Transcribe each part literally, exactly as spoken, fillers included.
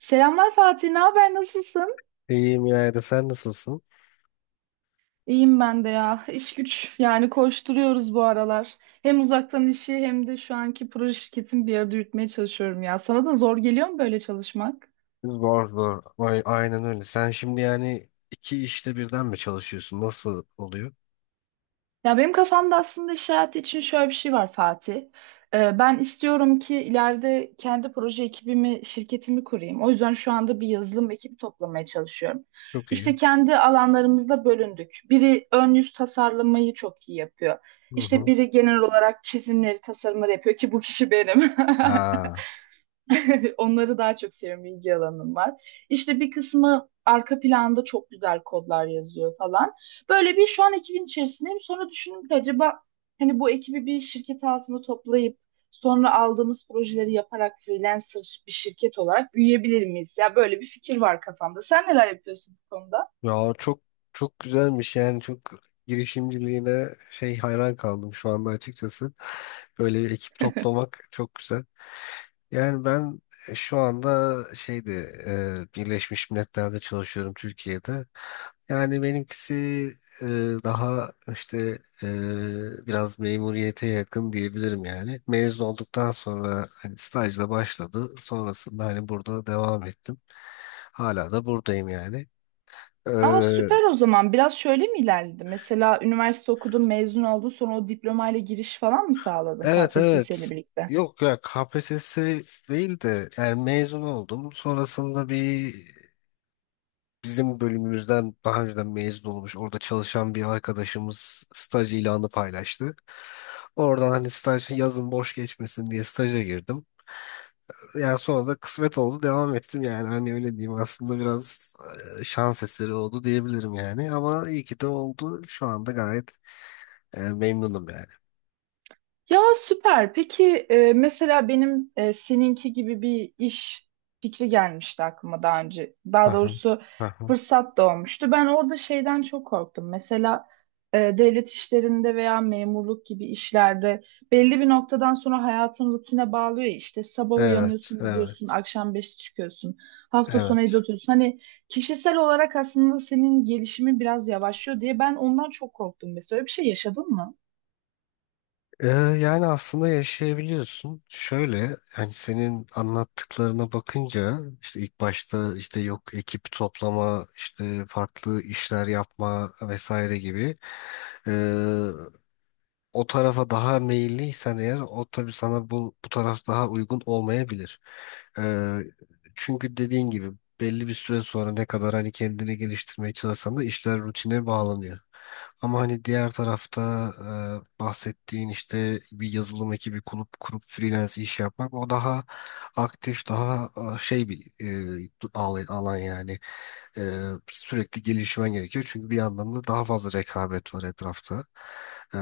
Selamlar Fatih, ne haber, nasılsın? İyiyim İlayda, sen nasılsın? İyiyim ben de ya. İş güç yani koşturuyoruz bu aralar. Hem uzaktan işi hem de şu anki proje şirketimi bir arada yürütmeye çalışıyorum ya. Sana da zor geliyor mu böyle çalışmak? Zor zor. Ay- aynen öyle. Sen şimdi yani iki işte birden mi çalışıyorsun? Nasıl oluyor? Ya benim kafamda aslında iş hayatı için şöyle bir şey var Fatih. Ee, ben istiyorum ki ileride kendi proje ekibimi, şirketimi kurayım. O yüzden şu anda bir yazılım ekibi toplamaya çalışıyorum. Çok iyi. İşte kendi alanlarımızda bölündük. Biri ön yüz tasarlamayı çok iyi yapıyor. Hı İşte hı. biri genel olarak çizimleri, tasarımları yapıyor ki bu kişi benim. Aa, Onları daha çok seviyorum. İlgi alanım var. İşte bir kısmı arka planda çok güzel kodlar yazıyor falan. Böyle bir şu an ekibin içerisindeyim. Sonra düşündüm ki acaba hani bu ekibi bir şirket altında toplayıp sonra aldığımız projeleri yaparak freelancer bir şirket olarak büyüyebilir miyiz? Ya böyle bir fikir var kafamda. Sen neler yapıyorsun bu konuda? ya çok çok güzelmiş yani çok Girişimciliğine şey hayran kaldım şu anda açıkçası. Böyle bir ekip toplamak çok güzel. Yani ben e, şu anda şeyde e, Birleşmiş Milletler'de çalışıyorum Türkiye'de. Yani benimkisi e, daha işte e, biraz memuriyete yakın diyebilirim yani. Mezun olduktan sonra hani stajla başladı. Sonrasında hani burada devam ettim. Hala da buradayım yani. E, Aa, süper o zaman. Biraz şöyle mi ilerledi? Mesela üniversite okudun, mezun oldun, sonra o diplomayla giriş falan mı sağladın evet, K P S S evet. ile birlikte? Yok ya K P S S değil de, yani mezun oldum. Sonrasında bir, bizim bölümümüzden daha önceden mezun olmuş orada çalışan bir arkadaşımız staj ilanı paylaştı. Oradan hani staj yazın boş geçmesin diye staja girdim. Yani sonra da kısmet oldu devam ettim yani, hani öyle diyeyim. Aslında biraz e, şans eseri oldu diyebilirim yani, ama iyi ki de oldu. Şu anda gayet e, memnunum yani. Ya süper. Peki e, mesela benim e, seninki gibi bir iş fikri gelmişti aklıma daha önce. Daha Aha, doğrusu aha. fırsat doğmuştu. Ben orada şeyden çok korktum. Mesela e, devlet işlerinde veya memurluk gibi işlerde belli bir noktadan sonra hayatın rutine bağlıyor ya. İşte sabah Evet, uyanıyorsun, evet, gidiyorsun, akşam beşte çıkıyorsun, hafta sonu evde evet. oturuyorsun. Hani kişisel olarak aslında senin gelişimin biraz yavaşlıyor diye ben ondan çok korktum. Mesela öyle bir şey yaşadın mı? Ee, yani aslında yaşayabiliyorsun. Şöyle, hani senin anlattıklarına bakınca işte ilk başta işte yok ekip toplama işte farklı işler yapma vesaire gibi, ee, o tarafa daha meyilliysen eğer o tabii sana bu, bu taraf daha uygun olmayabilir. Ee, çünkü dediğin gibi belli bir süre sonra ne kadar hani kendini geliştirmeye çalışsan da işler rutine bağlanıyor. Ama hani diğer tarafta e, bahsettiğin işte bir yazılım ekibi kurup kurup freelance iş yapmak, o daha aktif, daha e, şey bir e, alan alan yani. E, sürekli gelişmen gerekiyor çünkü bir yandan da daha fazla rekabet var etrafta. E,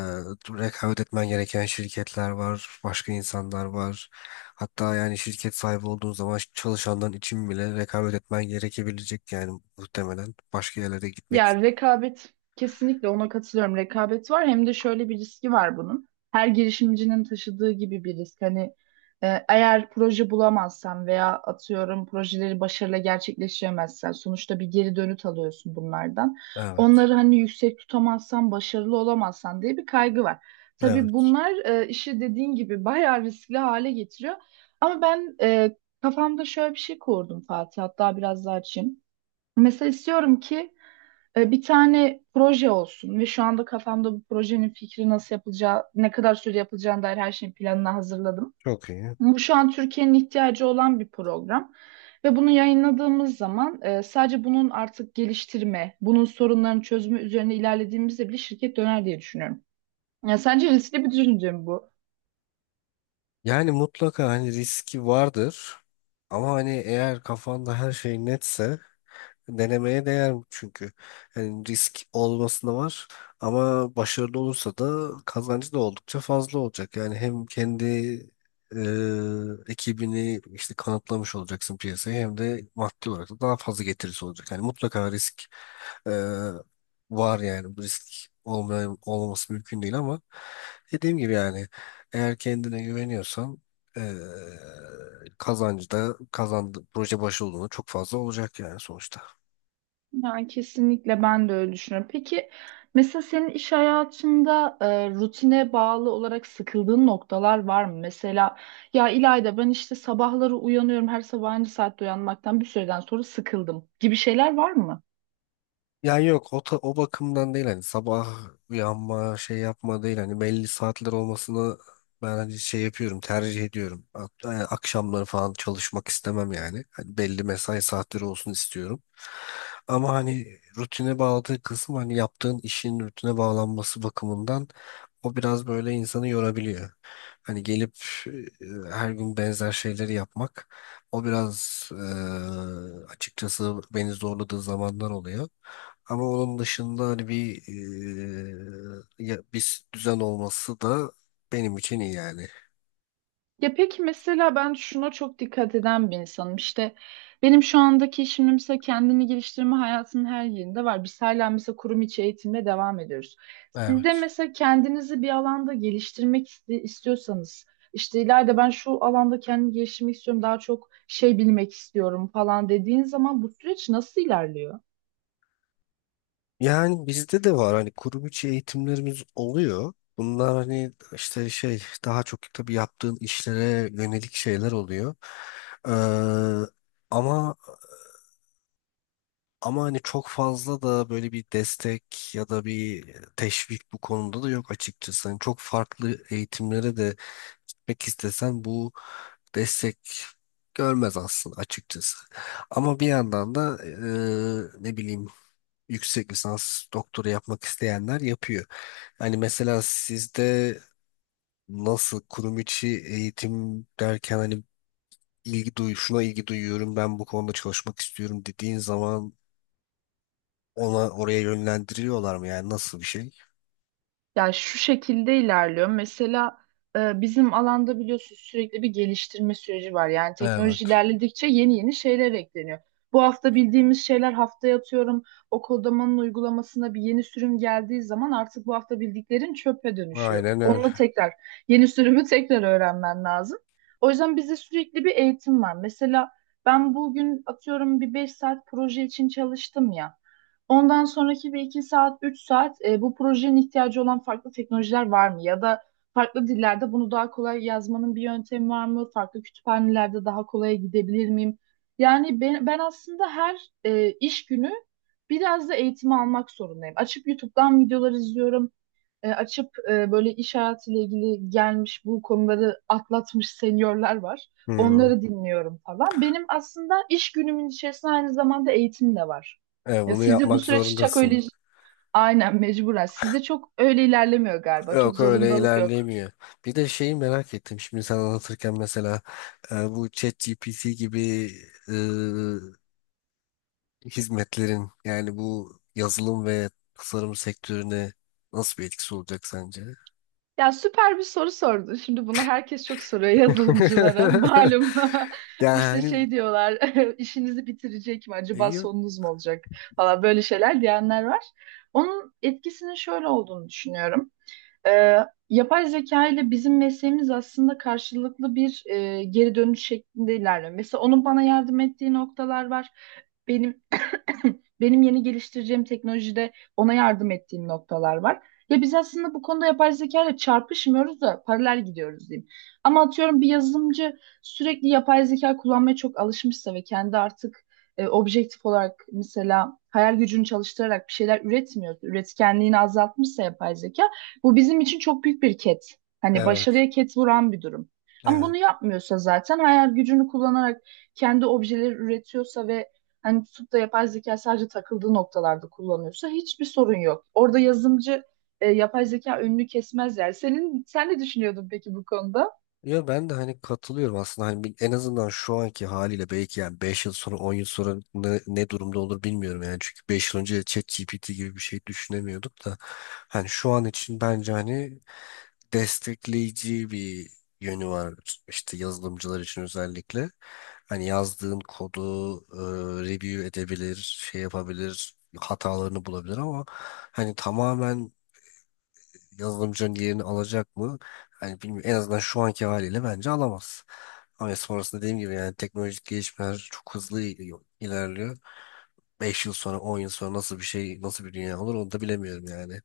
rekabet etmen gereken şirketler var, başka insanlar var. Hatta yani şirket sahibi olduğun zaman çalışanların için bile rekabet etmen gerekebilecek yani, muhtemelen başka yerlere gitmek. Ya rekabet, kesinlikle ona katılıyorum. Rekabet var, hem de şöyle bir riski var bunun. Her girişimcinin taşıdığı gibi bir risk. Hani e, eğer proje bulamazsan veya atıyorum projeleri başarıyla gerçekleştiremezsen sonuçta bir geri dönüt alıyorsun bunlardan. Evet. Onları hani yüksek tutamazsan, başarılı olamazsan diye bir kaygı var. Tabii Evet. bunlar e, işi dediğin gibi bayağı riskli hale getiriyor. Ama ben e, kafamda şöyle bir şey kurdum Fatih, hatta biraz daha açayım. Mesela istiyorum ki e, bir tane proje olsun ve şu anda kafamda bu projenin fikri, nasıl yapılacağı, ne kadar süre yapılacağına dair her şeyin planını hazırladım. Çok iyi. Bu şu an Türkiye'nin ihtiyacı olan bir program. Ve bunu yayınladığımız zaman e, sadece bunun artık geliştirme, bunun sorunların çözümü üzerine ilerlediğimizde bile şirket döner diye düşünüyorum. Ya sence riskli bir düşünce mi bu? Yani mutlaka hani riski vardır. Ama hani eğer kafanda her şey netse, denemeye değer çünkü. Yani risk olmasına var ama başarılı olursa da kazancı da oldukça fazla olacak. Yani hem kendi e, ekibini işte kanıtlamış olacaksın piyasaya, hem de maddi olarak da daha fazla getirisi olacak. Yani mutlaka risk e, var yani. Bu risk olmayan, olmaması mümkün değil, ama dediğim gibi yani, eğer kendine güveniyorsan e, kazancı da kazandı, proje başarılı olduğunda çok fazla olacak yani sonuçta. Yani kesinlikle ben de öyle düşünüyorum. Peki mesela senin iş hayatında e, rutine bağlı olarak sıkıldığın noktalar var mı? Mesela ya İlayda, ben işte sabahları uyanıyorum, her sabah aynı saatte uyanmaktan bir süreden sonra sıkıldım gibi şeyler var mı? Ya yok o, ta- o bakımdan değil, hani sabah uyanma şey yapma değil, hani belli saatler olmasını ben hani şey yapıyorum, tercih ediyorum. Hatta yani akşamları falan çalışmak istemem yani. Hani belli mesai saatleri olsun istiyorum. Ama hani rutine bağladığı kısım, hani yaptığın işin rutine bağlanması bakımından o biraz böyle insanı yorabiliyor. Hani gelip e, her gün benzer şeyleri yapmak, o biraz e, açıkçası beni zorladığı zamanlar oluyor. Ama onun dışında hani bir e, ya- bir düzen olması da benim için iyi yani. Ya peki, mesela ben şuna çok dikkat eden bir insanım. İşte benim şu andaki işim mesela, kendini geliştirme hayatımın her yerinde var. Biz hala mesela kurum içi eğitimle devam ediyoruz. Siz de Evet. mesela kendinizi bir alanda geliştirmek iste- istiyorsanız, işte ileride ben şu alanda kendimi geliştirmek istiyorum, daha çok şey bilmek istiyorum falan dediğin zaman bu süreç nasıl ilerliyor? Yani bizde de var hani, kurum içi eğitimlerimiz oluyor. Bunlar hani işte şey daha çok tabii yaptığın işlere yönelik şeyler oluyor. Ee, ama ama hani çok fazla da böyle bir destek ya da bir teşvik bu konuda da yok açıkçası. Hani çok farklı eğitimlere de gitmek istesen bu destek görmez aslında açıkçası. Ama bir yandan da e, ne bileyim, yüksek lisans doktora yapmak isteyenler yapıyor. Hani mesela sizde nasıl, kurum içi eğitim derken hani ilgi duy şuna ilgi duyuyorum ben, bu konuda çalışmak istiyorum dediğin zaman ona oraya yönlendiriyorlar mı, yani nasıl bir şey? Yani şu şekilde ilerliyor. Mesela e, bizim alanda biliyorsunuz sürekli bir geliştirme süreci var. Yani teknoloji Evet. ilerledikçe yeni yeni şeyler ekleniyor. Bu hafta bildiğimiz şeyler haftaya, atıyorum, o kodamanın uygulamasına bir yeni sürüm geldiği zaman artık bu hafta bildiklerin çöpe dönüşüyor. Aynen öyle. Onunla tekrar, yeni sürümü tekrar öğrenmen lazım. O yüzden bizde sürekli bir eğitim var. Mesela ben bugün atıyorum bir beş saat proje için çalıştım ya. Ondan sonraki bir iki saat, üç saat e, bu projenin ihtiyacı olan farklı teknolojiler var mı? Ya da farklı dillerde bunu daha kolay yazmanın bir yöntemi var mı? Farklı kütüphanelerde daha kolaya gidebilir miyim? Yani ben, ben aslında her e, iş günü biraz da eğitimi almak zorundayım. Açıp YouTube'dan videolar izliyorum, e, açıp, e, böyle iş hayatıyla ilgili gelmiş, bu konuları atlatmış seniorlar var. Hmm. Onları dinliyorum falan. Benim aslında iş günümün içerisinde aynı zamanda eğitim de var. Evet, Ya bunu sizde bu yapmak süreç çok öyle, zorundasın. aynen, mecburen. Sizde çok öyle ilerlemiyor galiba. Çok Yok öyle zorundalık yok. ilerleyemiyor. Bir de şeyi merak ettim. Şimdi sen anlatırken mesela e, bu ChatGPT gibi e, hizmetlerin yani bu yazılım ve tasarım sektörüne nasıl bir etkisi olacak sence? Ya süper bir soru sordun. Şimdi bunu herkes çok soruyor yazılımcılara. Malum. İşte Yani şey diyorlar, işinizi bitirecek mi acaba, yok. sonunuz mu olacak falan, böyle şeyler diyenler var. Onun etkisinin şöyle olduğunu düşünüyorum. Ee, yapay zeka ile bizim mesleğimiz aslında karşılıklı bir e, geri dönüş şeklinde ilerliyor. Mesela onun bana yardım ettiği noktalar var. Benim, benim yeni geliştireceğim teknolojide ona yardım ettiğim noktalar var. Ya biz aslında bu konuda yapay zeka ile çarpışmıyoruz da paralel gidiyoruz diyeyim. Ama atıyorum bir yazılımcı sürekli yapay zeka kullanmaya çok alışmışsa ve kendi artık e, objektif olarak, mesela hayal gücünü çalıştırarak bir şeyler üretmiyor, üretkenliğini azaltmışsa, yapay zeka bu bizim için çok büyük bir ket. Hani Evet. başarıya ket vuran bir durum. Ama bunu Evet. yapmıyorsa, zaten hayal gücünü kullanarak kendi objeleri üretiyorsa ve hani tutup da yapay zeka sadece takıldığı noktalarda kullanıyorsa, hiçbir sorun yok. Orada yazımcı, e, yapay zeka önünü kesmez yani. Senin, sen ne düşünüyordun peki bu konuda? Ya ben de hani katılıyorum aslında. Hani bir- en azından şu anki haliyle, belki yani beş yıl sonra on yıl sonra ne, ne durumda olur bilmiyorum yani, çünkü beş yıl önce ChatGPT gibi bir şey düşünemiyorduk da. Hani şu an için bence hani destekleyici bir yönü var işte, yazılımcılar için özellikle. Hani yazdığın kodu e, review edebilir, şey yapabilir, hatalarını bulabilir, ama hani tamamen yazılımcının yerini alacak mı? Hani bilmiyorum. En azından şu anki haliyle bence alamaz. Ama sonrasında dediğim gibi yani teknolojik gelişmeler çok hızlı il- ilerliyor. Beş yıl sonra on yıl sonra nasıl bir şey, nasıl bir dünya olur, onu da bilemiyorum yani.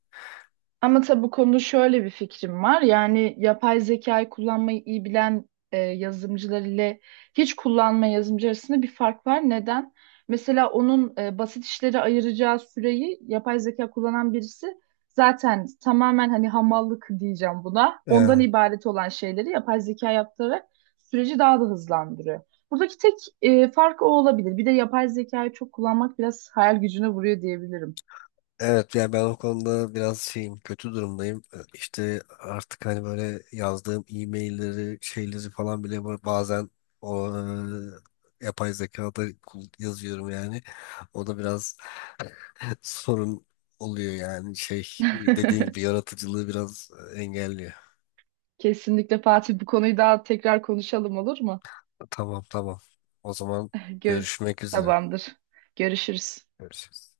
Ama tabii bu konuda şöyle bir fikrim var. Yani yapay zekayı kullanmayı iyi bilen e, yazılımcılar ile hiç kullanmayan yazılımcı arasında bir fark var. Neden? Mesela onun e, basit işleri ayıracağı süreyi yapay zeka kullanan birisi zaten tamamen, hani hamallık diyeceğim buna, ondan Ee, ibaret olan şeyleri yapay zeka yaptırarak süreci daha da hızlandırıyor. Buradaki tek e, fark o olabilir. Bir de yapay zekayı çok kullanmak biraz hayal gücüne vuruyor diyebilirim. Evet yani ben o konuda biraz şeyim, kötü durumdayım. Ee, İşte artık hani böyle yazdığım e-mailleri şeyleri falan bile ba- bazen o e, yapay zekada kul- yazıyorum yani. O da biraz sorun oluyor yani, şey dediğin gibi, yaratıcılığı biraz e, engelliyor. Kesinlikle Fatih, bu konuyu daha tekrar konuşalım olur mu? Tamam tamam. O zaman Gör görüşmek üzere. Tamamdır. Görüşürüz. Görüşürüz.